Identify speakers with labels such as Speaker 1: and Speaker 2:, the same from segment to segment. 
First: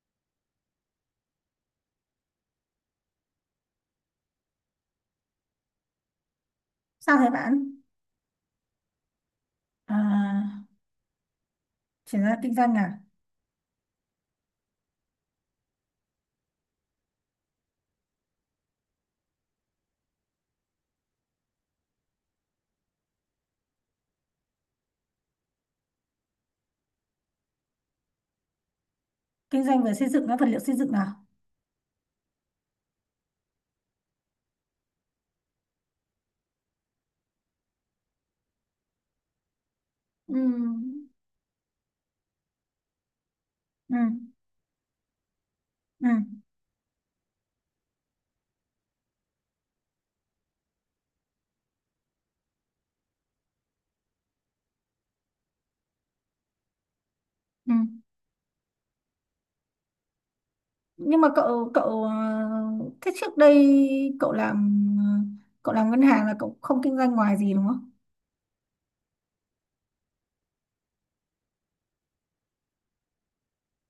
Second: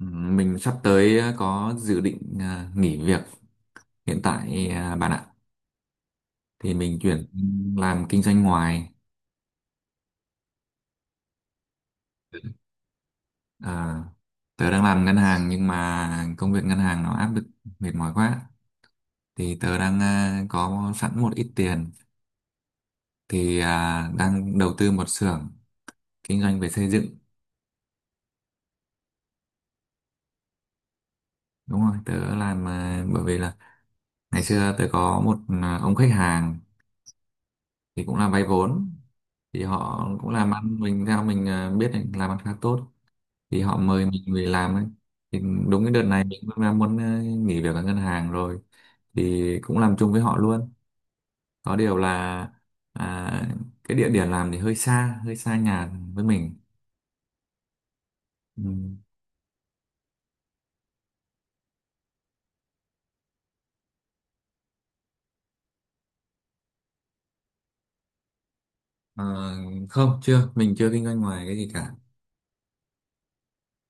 Speaker 1: Ừ, Mình sắp tới có dự định nghỉ việc hiện tại, bạn ạ. Thì mình
Speaker 2: Sao
Speaker 1: chuyển
Speaker 2: thế bạn?
Speaker 1: làm kinh doanh ngoài.
Speaker 2: À, chuyển ra kinh doanh à?
Speaker 1: À, tớ đang làm ngân hàng nhưng mà công việc ngân hàng nó áp lực mệt mỏi quá. Thì tớ đang có sẵn một ít tiền thì đang đầu tư một xưởng kinh doanh về xây dựng.
Speaker 2: Kinh doanh về xây dựng á, vật liệu xây dựng à?
Speaker 1: Đúng rồi, tớ làm, bởi vì là ngày xưa tớ có một ông khách hàng thì cũng là vay vốn, thì họ cũng
Speaker 2: Ừ,
Speaker 1: làm ăn, mình theo mình biết là làm ăn khá tốt, thì họ
Speaker 2: ừ,
Speaker 1: mời mình về làm ấy. Thì đúng cái đợt
Speaker 2: ừ,
Speaker 1: này mình cũng đang muốn nghỉ việc ở ngân hàng rồi, thì cũng làm chung với họ luôn. Có điều là à, cái địa điểm làm thì hơi xa nhà với mình.
Speaker 2: ừ.
Speaker 1: Ừ.
Speaker 2: Nhưng mà cậu cậu thế trước đây cậu làm cậu làm ngân hàng là cậu không kinh doanh ngoài gì đúng không?
Speaker 1: Ờ, không, chưa mình chưa kinh doanh ngoài cái gì cả.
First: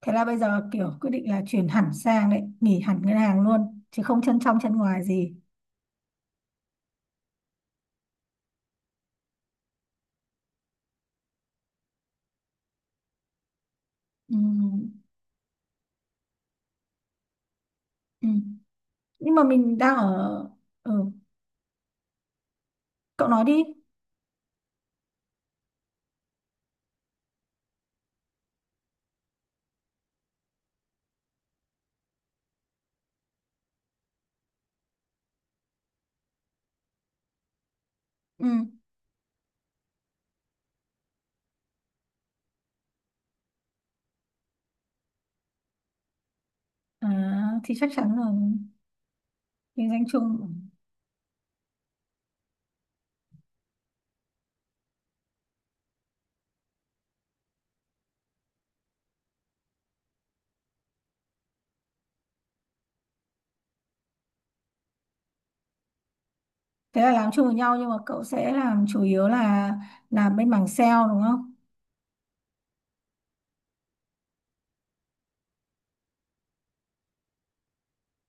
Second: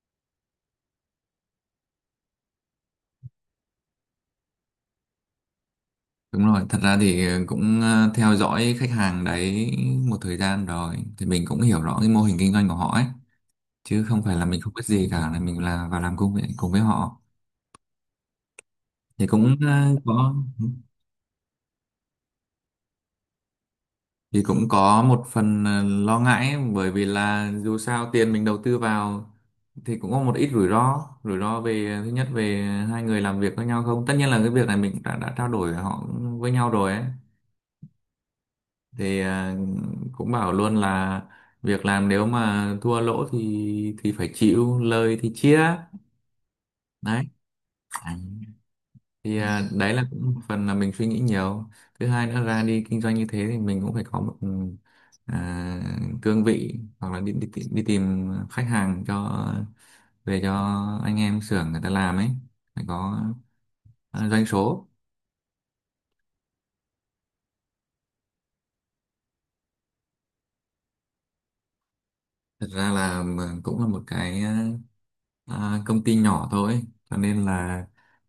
Speaker 2: Thế là bây giờ kiểu quyết định là chuyển hẳn sang đấy, nghỉ hẳn ngân hàng luôn, chứ không chân trong chân ngoài gì.
Speaker 1: Đúng rồi, thật ra thì cũng theo dõi khách hàng đấy một thời gian rồi thì mình cũng hiểu rõ cái mô hình kinh doanh của họ ấy, chứ không phải
Speaker 2: Ừ,
Speaker 1: là mình không biết gì cả, là mình là vào làm cùng với họ.
Speaker 2: ừ.
Speaker 1: Thì
Speaker 2: Nhưng mà
Speaker 1: cũng
Speaker 2: mình đang
Speaker 1: có,
Speaker 2: ở. Ừ, cậu nói đi.
Speaker 1: thì cũng có một phần lo ngại ấy, bởi vì là dù sao tiền mình đầu tư vào thì cũng có một ít rủi ro về thứ nhất về hai người làm việc với nhau không. Tất nhiên là cái việc này mình đã trao đổi họ với nhau rồi ấy,
Speaker 2: Ừ.
Speaker 1: thì cũng bảo luôn là việc làm nếu mà thua lỗ thì phải chịu, lời thì chia.
Speaker 2: À,
Speaker 1: Đấy
Speaker 2: thì chắc chắn là
Speaker 1: thì
Speaker 2: kinh
Speaker 1: đấy là
Speaker 2: doanh chung.
Speaker 1: cũng một phần là mình suy nghĩ nhiều. Thứ hai nữa, ra đi kinh doanh như thế thì mình cũng phải có một à, cương vị, hoặc là đi tìm khách hàng cho về cho anh em xưởng người ta làm ấy, phải có doanh số.
Speaker 2: Thế là làm chung với nhau nhưng mà cậu sẽ làm chủ yếu là làm bên mảng sale đúng không?
Speaker 1: Thật ra là mà cũng là một cái công ty nhỏ thôi, cho nên là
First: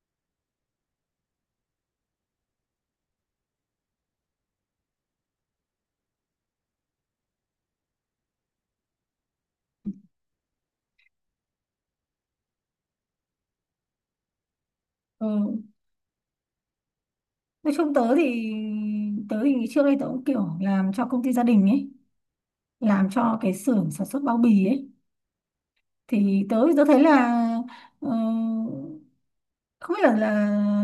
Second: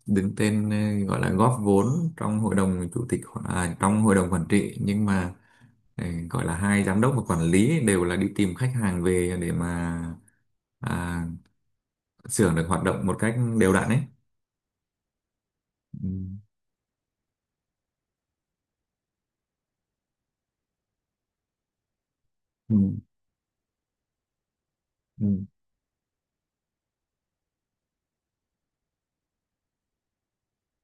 Speaker 1: đứng tên, gọi là góp vốn trong hội đồng chủ tịch hoặc- à, trong hội đồng quản trị, nhưng mà gọi là hai giám đốc và quản lý đều là đi tìm khách hàng về để mà à, xưởng được hoạt động một cách đều đặn ấy.
Speaker 2: Ừ.
Speaker 1: Ừ,
Speaker 2: Nói chung tớ thì trước đây tớ cũng kiểu làm cho công ty gia đình ấy,
Speaker 1: ừ,
Speaker 2: làm cho cái xưởng sản xuất bao bì ấy.
Speaker 1: ừ.
Speaker 2: Thì tớ tớ thấy là ờ, không biết là là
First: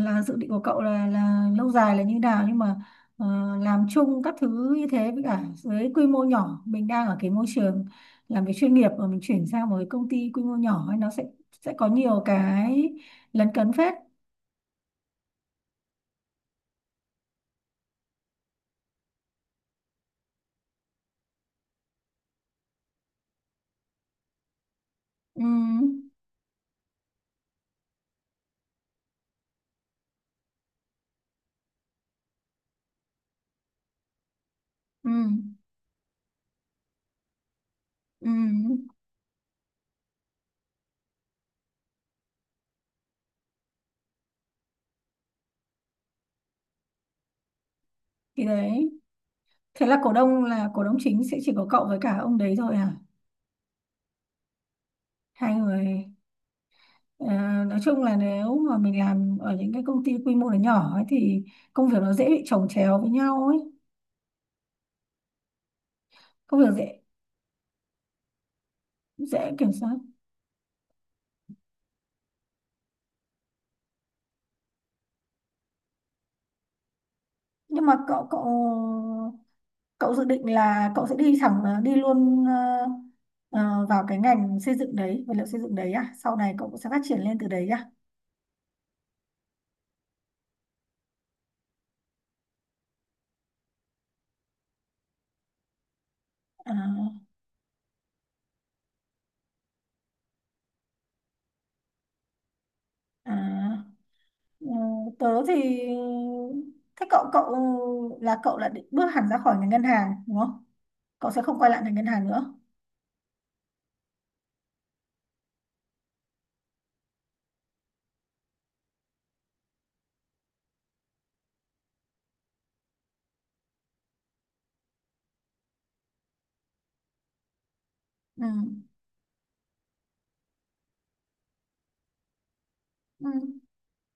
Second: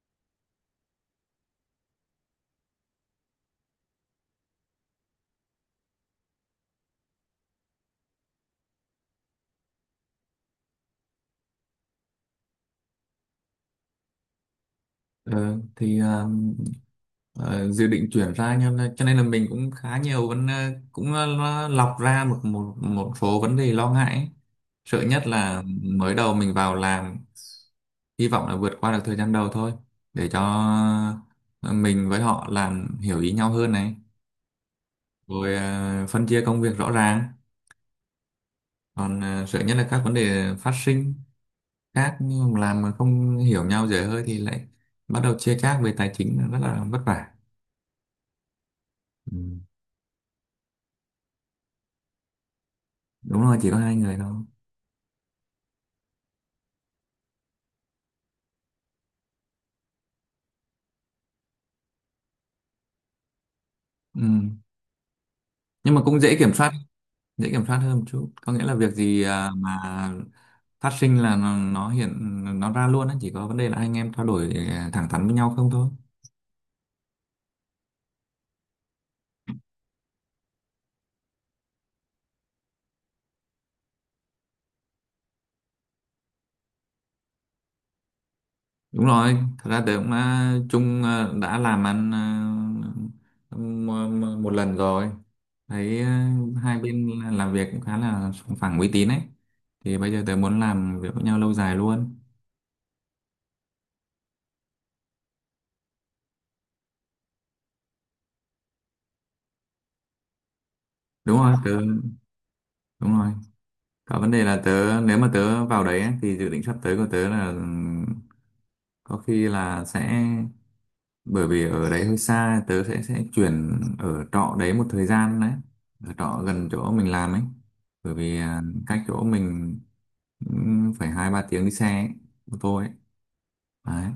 Speaker 2: là dự định của cậu là lâu dài là như nào, nhưng mà ờ, làm chung các thứ như thế với cả với quy mô nhỏ, mình đang ở cái môi trường làm việc chuyên nghiệp mà mình chuyển sang một cái công ty quy mô nhỏ ấy, nó sẽ có nhiều cái lấn cấn phết.
Speaker 1: Ờ, thì dự định chuyển ra, cho nên là mình cũng khá nhiều vấn ờ, cũng ờ, lo- lọc ra một một một số vấn đề lo ngại ấy. Sợ nhất
Speaker 2: Ừ,
Speaker 1: là mới đầu mình vào làm, hy vọng là vượt qua được thời gian đầu thôi, để cho ờ, mình với họ làm hiểu ý nhau hơn này,
Speaker 2: ừ,
Speaker 1: rồi phân chia công việc rõ ràng.
Speaker 2: ừ.
Speaker 1: Còn sợ nhất là các vấn đề phát sinh khác, nhưng mà làm mà không hiểu nhau dễ hơi thì lại bắt đầu chia chác về tài chính là rất là vất vả.
Speaker 2: Thì đấy,
Speaker 1: Ừ.
Speaker 2: thế là cổ đông chính sẽ chỉ có cậu với cả ông đấy thôi à?
Speaker 1: Đúng rồi, chỉ có hai người thôi.
Speaker 2: Hai người. Ờ, nói chung là nếu mà mình làm ở những cái công ty quy mô nó nhỏ ấy thì công việc nó dễ bị chồng chéo với nhau ấy,
Speaker 1: Ừ. Nhưng mà cũng dễ kiểm
Speaker 2: công
Speaker 1: soát,
Speaker 2: việc dễ
Speaker 1: dễ kiểm soát hơn một chút, có nghĩa là việc gì
Speaker 2: dễ kiểm
Speaker 1: mà
Speaker 2: soát.
Speaker 1: phát sinh là nó hiện nó ra luôn á, chỉ có vấn đề là anh em trao đổi thẳng thắn với nhau không thôi.
Speaker 2: Nhưng mà cậu cậu cậu dự định là cậu sẽ đi thẳng, đi luôn, vào cái ngành xây dựng đấy, vật liệu xây dựng đấy à, sau này cậu cũng sẽ phát triển lên từ đấy à?
Speaker 1: Đúng rồi, thật ra tớ cũng đã làm ăn ờ, m- một lần rồi. Thấy
Speaker 2: À,
Speaker 1: hai bên làm việc cũng khá là sòng phẳng uy tín ấy. Thì bây giờ tớ muốn làm việc với nhau lâu dài luôn.
Speaker 2: à. Ừ, tớ thì thế cậu cậu là định bước hẳn ra khỏi ngành ngân hàng đúng không? Cậu
Speaker 1: Đúng
Speaker 2: sẽ
Speaker 1: rồi,
Speaker 2: không quay
Speaker 1: tớ
Speaker 2: lại ngành ngân hàng nữa.
Speaker 1: đúng rồi. Có vấn đề là tớ, nếu mà tớ vào đấy ấy, thì dự định sắp tới của tớ là có khi là sẽ, bởi vì ở đấy hơi xa, tớ sẽ chuyển ở trọ đấy một thời gian đấy. Ở trọ gần chỗ mình làm ấy. Bởi vì
Speaker 2: Ừ.
Speaker 1: cách chỗ mình phải hai ba tiếng đi xe ấy, ô tô ấy,
Speaker 2: Ừ.
Speaker 1: đấy.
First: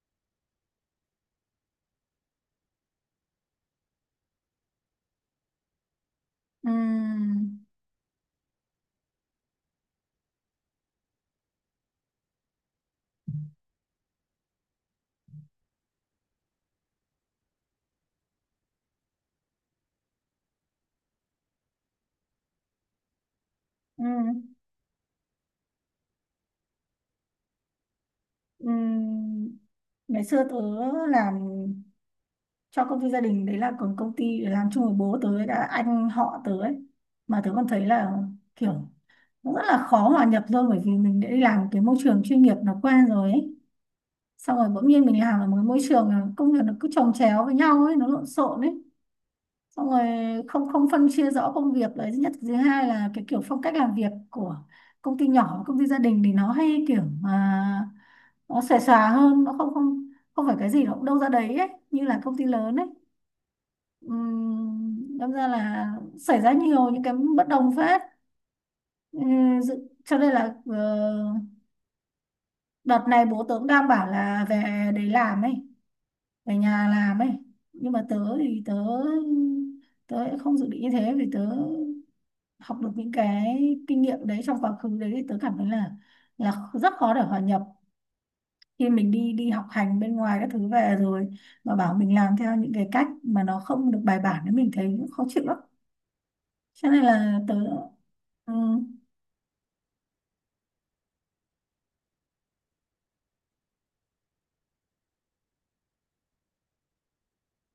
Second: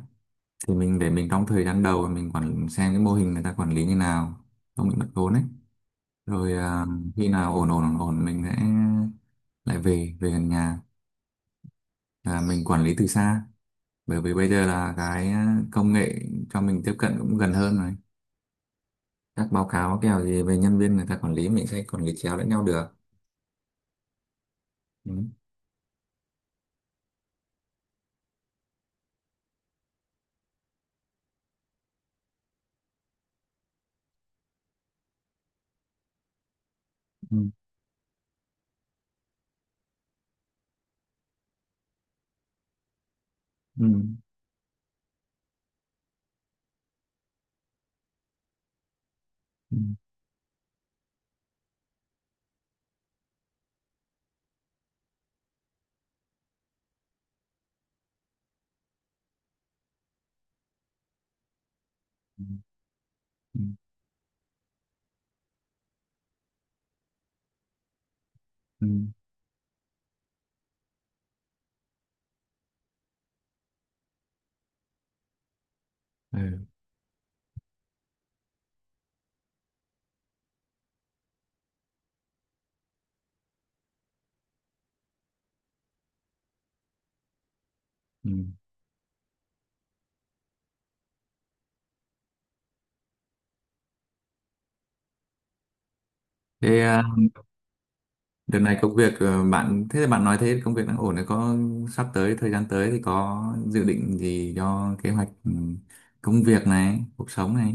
Speaker 1: Thì mình để mình trong thời gian đầu mình quản xem cái mô hình người ta quản lý như nào, không bị mất vốn ấy, rồi
Speaker 2: Ừ.
Speaker 1: khi nào ổn ổn ổn ổn mình sẽ lại về về gần nhà, là mình quản lý từ xa. Bởi vì bây giờ là cái công nghệ cho mình tiếp cận cũng gần hơn rồi, các báo cáo kèo gì về nhân viên người ta quản lý, mình sẽ quản lý chéo lẫn nhau được.
Speaker 2: Ừ.
Speaker 1: Ừ.
Speaker 2: Ừ. Ngày xưa tớ làm cho công ty gia đình đấy, là còn công ty để làm chung với bố tớ đã anh họ tớ ấy,
Speaker 1: Ừ.
Speaker 2: mà tớ còn thấy là kiểu nó rất là khó hòa nhập thôi, bởi vì mình đã đi làm cái môi trường chuyên nghiệp nó quen rồi ấy.
Speaker 1: Ừ.
Speaker 2: Xong rồi bỗng nhiên mình làm ở một cái môi trường là công việc nó cứ chồng chéo với nhau ấy, nó lộn xộn ấy,
Speaker 1: Ừ.
Speaker 2: xong rồi không không phân chia rõ công việc đấy, thứ nhất. Thứ hai là cái kiểu phong cách làm việc của công ty nhỏ, công ty gia đình thì nó hay kiểu mà nó xòe xòa hơn, nó không không không phải cái gì nó cũng đâu ra đấy ấy như là công ty lớn ấy.
Speaker 1: Ừ.
Speaker 2: Đâm ra là xảy ra nhiều những cái bất đồng phết.
Speaker 1: Ừ.
Speaker 2: Cho nên là đợt này bố tớ cũng đang bảo là về đấy làm ấy, về
Speaker 1: Ừ.
Speaker 2: nhà làm ấy, nhưng mà tớ thì tớ tớ lại không dự định như thế, vì tớ học được những cái kinh nghiệm đấy trong quá khứ đấy, thì tớ cảm thấy là rất khó để hòa nhập.
Speaker 1: Ừ.
Speaker 2: Khi mình đi đi học hành bên ngoài các thứ về rồi mà bảo mình làm theo những cái cách mà nó không được bài bản thì mình thấy khó chịu lắm.
Speaker 1: Thế
Speaker 2: Cái này
Speaker 1: à,
Speaker 2: là tớ. Ừ.
Speaker 1: đợt này công việc, bạn, thế là bạn nói thế công việc đang ổn đấy, có sắp tới thời gian tới thì có dự định gì cho kế hoạch, công việc này, cuộc sống này,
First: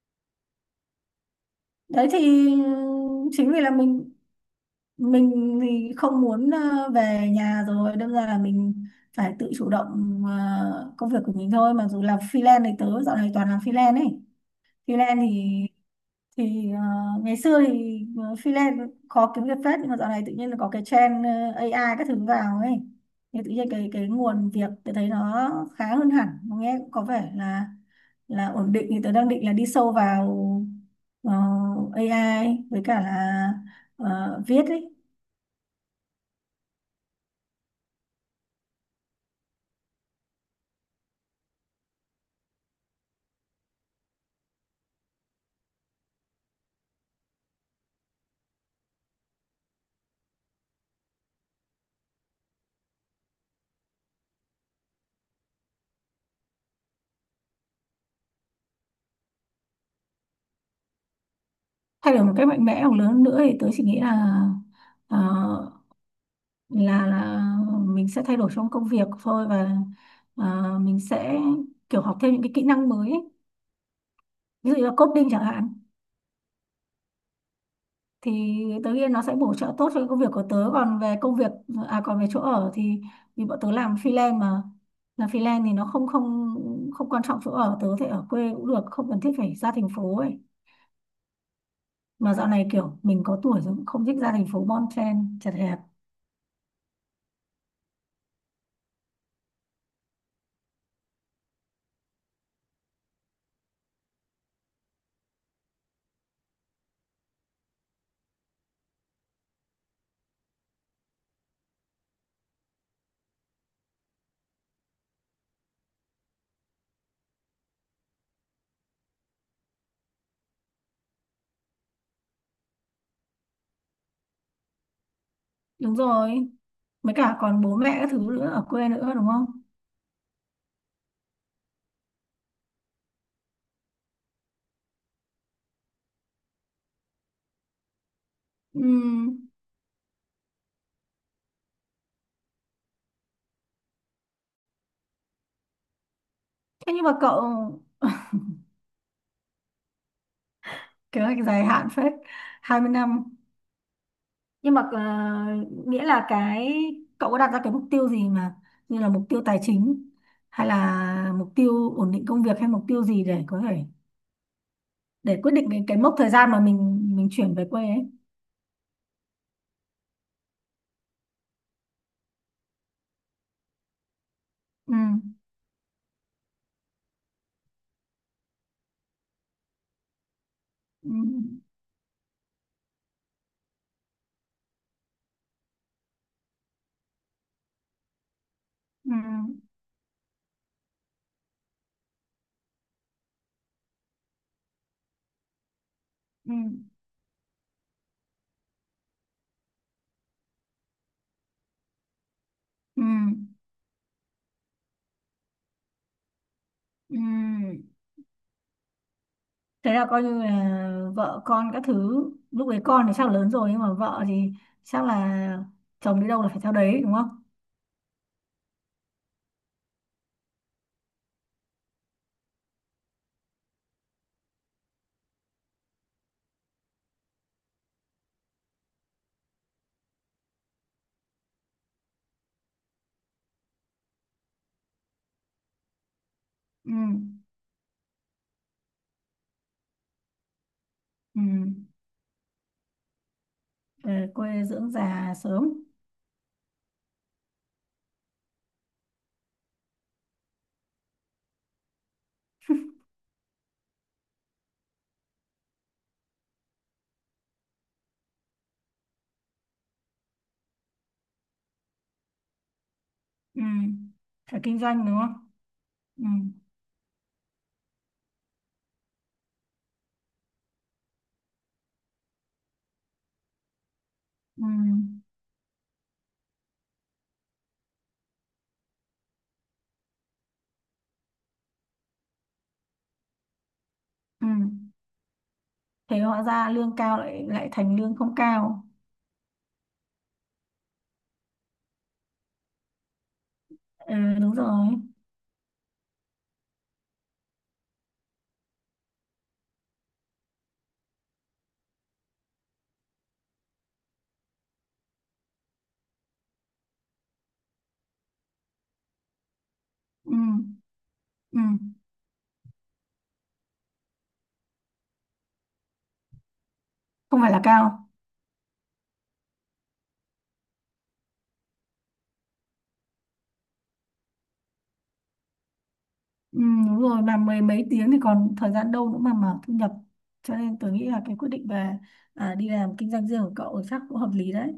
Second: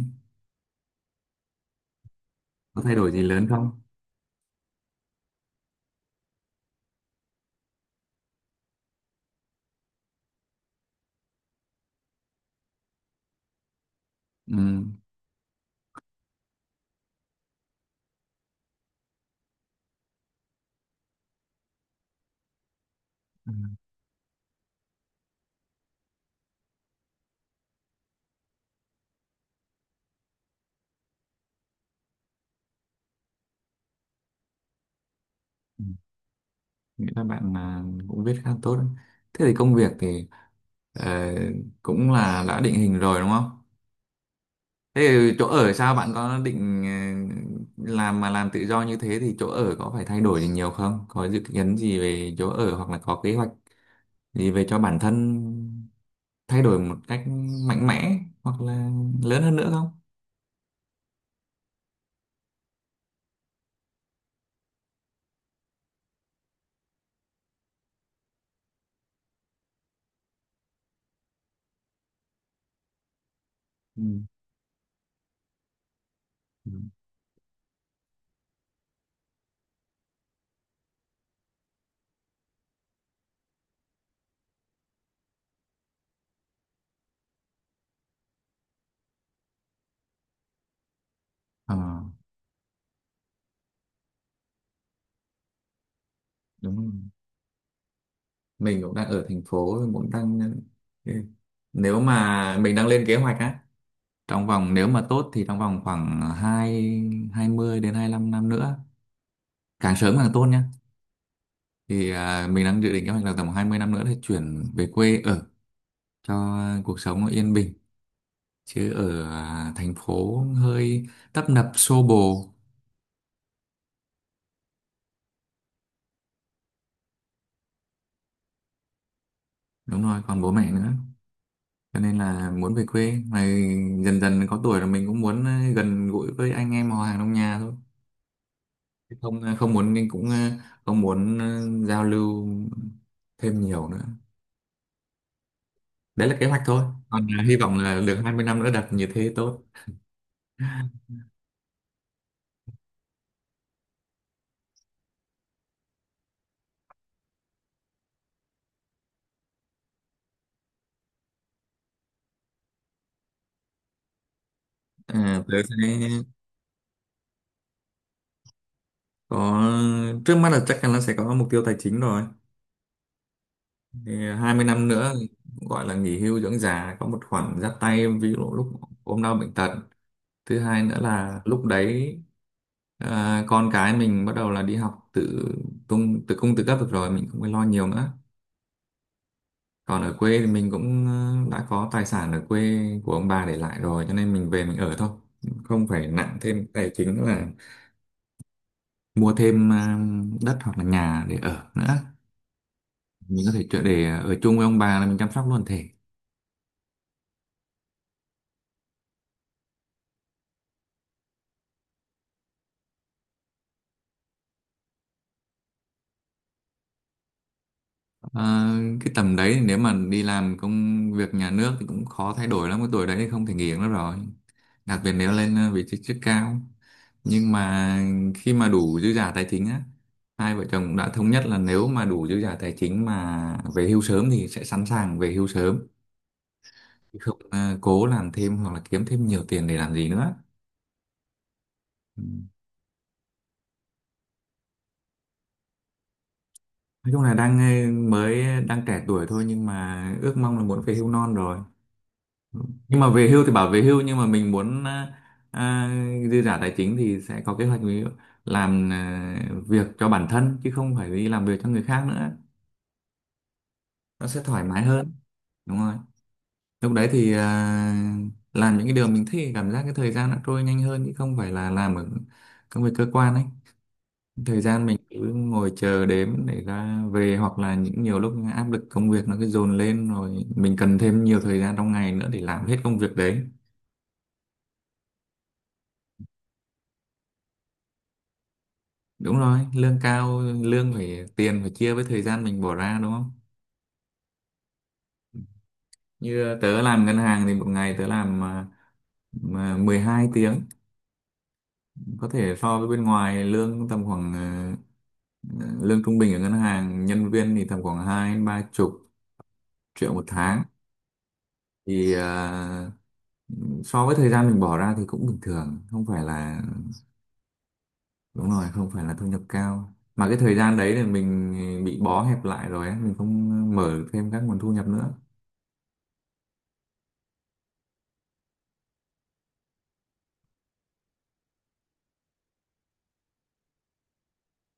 Speaker 2: Đấy thì
Speaker 1: có thay đổi gì lớn
Speaker 2: chính vì là
Speaker 1: không?
Speaker 2: mình thì không muốn về nhà, rồi đâm ra là mình phải tự chủ động công việc của mình thôi, mà dù làm freelance thì tớ dạo này toàn làm freelance ấy.
Speaker 1: Ừ.
Speaker 2: Freelance thì thì ờ, ngày xưa thì freelance khó kiếm việc phết, nhưng mà dạo này tự nhiên là có cái trend AI các thứ vào ấy. Thì tự
Speaker 1: Ừ,
Speaker 2: nhiên cái nguồn việc tôi thấy nó khá hơn hẳn, nó nghe cũng có vẻ là ổn định. Thì tôi đang định là đi sâu vào ờ, AI với cả là viết ấy.
Speaker 1: ừ. Nghĩ là bạn cũng viết khá tốt đấy. Thế thì công việc thì ờ, cũng là đã định hình rồi đúng không? Thế thì chỗ ở sao, bạn có định làm mà làm tự do như thế thì chỗ ở có phải thay đổi gì nhiều không? Có dự kiến gì về chỗ ở hoặc là có kế hoạch gì về cho bản thân thay đổi một cách mạnh mẽ hoặc là lớn hơn nữa không?
Speaker 2: Thay đổi một cách mạnh mẽ hoặc lớn hơn nữa thì tôi chỉ nghĩ là ờ, là mình sẽ thay đổi trong công việc thôi, và mình sẽ kiểu học thêm những cái kỹ năng mới ấy.
Speaker 1: Ừ.
Speaker 2: Ví dụ như là coding chẳng hạn,
Speaker 1: Ừ.
Speaker 2: thì tớ nghĩ nó sẽ bổ trợ tốt cho cái công việc của tớ. Còn về công việc, à còn về chỗ ở thì vì bọn tớ làm freelance mà, làm freelance thì nó không không không quan trọng chỗ ở, tớ có thể ở quê cũng được, không cần thiết phải ra thành phố ấy.
Speaker 1: Ờ,
Speaker 2: Mà dạo này kiểu mình có tuổi rồi cũng không thích ra thành phố bon chen chật hẹp.
Speaker 1: đúng rồi. Mình cũng đang ở thành phố, mình cũng đang, ừ, nếu mà mình đang lên kế hoạch á, trong vòng, nếu mà tốt thì trong vòng khoảng hai 20 đến hai lăm năm nữa, càng sớm càng tốt nhá. Thì mình đang dự định kế hoạch là tầm 20 năm nữa thì chuyển về quê ở, cho cuộc sống nó yên bình, chứ ở thành phố hơi tấp nập xô bồ.
Speaker 2: Đúng rồi, mấy cả còn bố mẹ các thứ nữa ở quê nữa đúng không?
Speaker 1: Đúng rồi, còn bố mẹ nữa, cho nên là muốn về quê. Mà dần dần có tuổi là mình cũng muốn gần gũi với anh em họ hàng trong nhà thôi. Chứ
Speaker 2: Ừm,
Speaker 1: không không muốn, nên cũng không muốn giao lưu thêm nhiều nữa. Đấy là kế hoạch thôi,
Speaker 2: thế nhưng mà
Speaker 1: còn
Speaker 2: cậu,
Speaker 1: hy vọng là được 20 năm nữa đặt như thế tốt.
Speaker 2: kế hoạch dài hạn phết, 20 năm, nhưng mà nghĩa là cái, cậu có đặt ra cái mục tiêu gì mà như là mục tiêu tài chính, hay là mục tiêu ổn định công việc, hay mục tiêu gì để có thể, để quyết
Speaker 1: Tớ
Speaker 2: định
Speaker 1: sẽ
Speaker 2: cái mốc thời gian mà mình chuyển về quê ấy?
Speaker 1: có, trước mắt là chắc chắn là sẽ có mục tiêu tài chính rồi. Thì 20 năm
Speaker 2: Ừ,
Speaker 1: nữa gọi là nghỉ hưu dưỡng già, có một khoản giáp tay, ví dụ lúc ốm đau bệnh tật. Thứ hai nữa
Speaker 2: ừ,
Speaker 1: là lúc đấy con cái mình bắt đầu là đi học tự tung, tự cung tự cấp được rồi, mình không phải lo nhiều nữa.
Speaker 2: ừ,
Speaker 1: Còn ở quê thì mình cũng đã có tài sản ở quê của ông bà để lại rồi, cho nên mình về mình ở thôi, không phải nặng
Speaker 2: ừ,
Speaker 1: thêm tài chính là mua thêm đất hoặc là nhà để ở nữa.
Speaker 2: ừ,
Speaker 1: Mình có thể trở để ở chung với ông bà, là mình chăm sóc luôn thể.
Speaker 2: ừ. Thế là coi như là vợ con các thứ, lúc đấy con thì chắc là lớn rồi, nhưng mà vợ thì chắc là chồng đi đâu là phải theo đấy đúng không?
Speaker 1: À, cái tầm đấy thì nếu mà đi làm công việc nhà nước thì cũng khó thay đổi lắm, cái tuổi đấy thì không thể nghỉ nữa rồi, đặc biệt nếu lên vị trí chức cao. Nhưng mà khi mà đủ dư giả tài chính á, hai vợ chồng cũng đã thống nhất là nếu mà đủ dư giả tài chính mà về hưu sớm thì sẽ sẵn sàng về hưu sớm.
Speaker 2: Ừ,
Speaker 1: Chứ không cố làm thêm hoặc là kiếm thêm nhiều tiền để làm gì nữa.
Speaker 2: ừ.
Speaker 1: Ừ.
Speaker 2: Về quê dưỡng già sớm.
Speaker 1: Nói chung là đang đang trẻ tuổi thôi, nhưng mà ước mong là muốn về hưu non rồi. Nhưng mà về hưu thì bảo về hưu, nhưng mà mình muốn à, dư giả tài chính thì sẽ có kế hoạch, ví dụ làm việc cho bản thân, chứ không phải đi làm việc cho người khác nữa,
Speaker 2: Ừ.
Speaker 1: nó sẽ
Speaker 2: Phải
Speaker 1: thoải
Speaker 2: kinh
Speaker 1: mái
Speaker 2: doanh
Speaker 1: hơn.
Speaker 2: đúng không?
Speaker 1: Đúng rồi,
Speaker 2: Ừ.
Speaker 1: lúc đấy thì làm những cái điều mình thích, cảm giác cái thời gian nó trôi nhanh hơn, chứ không phải là làm ở công việc cơ quan ấy, thời
Speaker 2: Ừ.
Speaker 1: gian mình cứ ngồi chờ đếm để ra về, hoặc là những nhiều lúc áp lực công việc nó cứ dồn lên rồi mình cần thêm nhiều thời gian trong ngày nữa để làm hết công việc đấy.
Speaker 2: Ừ. Thế hóa ra lương cao lại lại thành lương không cao.
Speaker 1: Đúng rồi, lương cao, lương phải, tiền phải chia với thời gian mình bỏ ra đúng không?
Speaker 2: Ừ, đúng rồi.
Speaker 1: Như tớ làm ngân hàng thì một ngày tớ làm mà 12 tiếng, có thể so với bên ngoài lương tầm khoảng lương trung bình ở ngân hàng nhân viên thì tầm khoảng hai ba chục triệu một
Speaker 2: Ừ.
Speaker 1: tháng.
Speaker 2: Ừ.
Speaker 1: Thì so với thời gian mình bỏ ra thì cũng bình thường, không phải là,
Speaker 2: Không phải là cao.
Speaker 1: đúng rồi, không phải là thu nhập cao. Mà cái thời gian đấy thì mình bị bó hẹp lại rồi ấy, mình không mở thêm các nguồn thu nhập nữa.
Speaker 2: Ừ, đúng rồi, mà mười mấy tiếng thì còn thời gian đâu nữa mà mở thu nhập. Cho nên tôi nghĩ là cái quyết định về đi làm kinh doanh riêng của cậu chắc cũng hợp lý đấy.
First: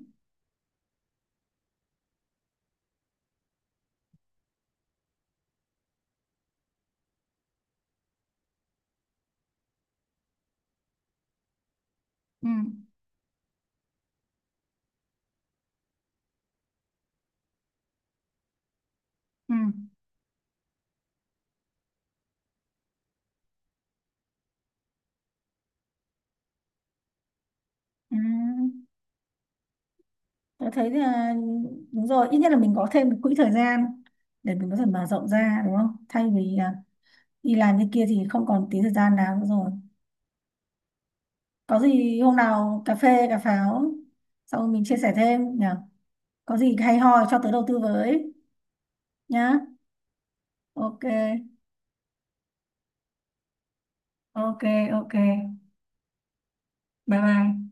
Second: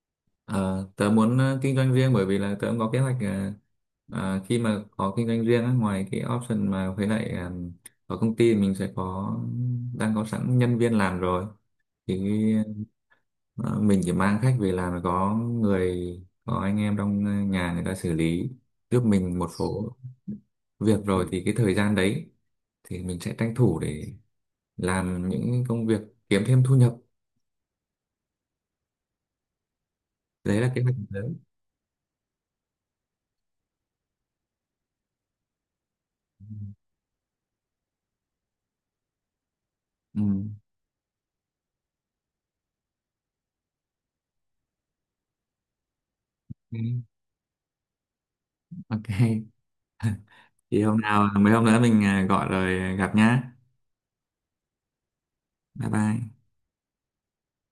Speaker 1: Ờ, tớ muốn kinh doanh riêng, bởi vì là tớ cũng có kế hoạch, khi mà có kinh doanh riêng á, ngoài cái option mà với lại ở công ty mình sẽ có, đang có sẵn nhân viên làm rồi, thì
Speaker 2: Ừ.
Speaker 1: ờ, mình chỉ mang khách về làm là có người, có anh em trong nhà người ta xử lý giúp mình một
Speaker 2: Ừ.
Speaker 1: số việc rồi, thì cái thời gian đấy thì mình sẽ tranh thủ để làm những công việc kiếm thêm thu nhập.
Speaker 2: Ừ.
Speaker 1: Đấy
Speaker 2: Tôi
Speaker 1: là kế
Speaker 2: thấy
Speaker 1: hoạch
Speaker 2: là
Speaker 1: lớn.
Speaker 2: đúng rồi, ít nhất là mình có thêm một quỹ thời gian để mình có thể mở rộng ra đúng không, thay vì đi làm như kia thì không còn tí thời gian nào nữa rồi.
Speaker 1: Ừ.
Speaker 2: Có gì hôm nào cà phê cà pháo xong rồi mình chia sẻ thêm nhỉ, có gì hay
Speaker 1: Ok.
Speaker 2: ho cho tớ đầu tư với
Speaker 1: Ok.
Speaker 2: nhá.
Speaker 1: Thì hôm
Speaker 2: Ok,
Speaker 1: nào mấy hôm nữa mình gọi rồi gặp nhá.
Speaker 2: ok, ok.
Speaker 1: Bye bye.
Speaker 2: Bye bye.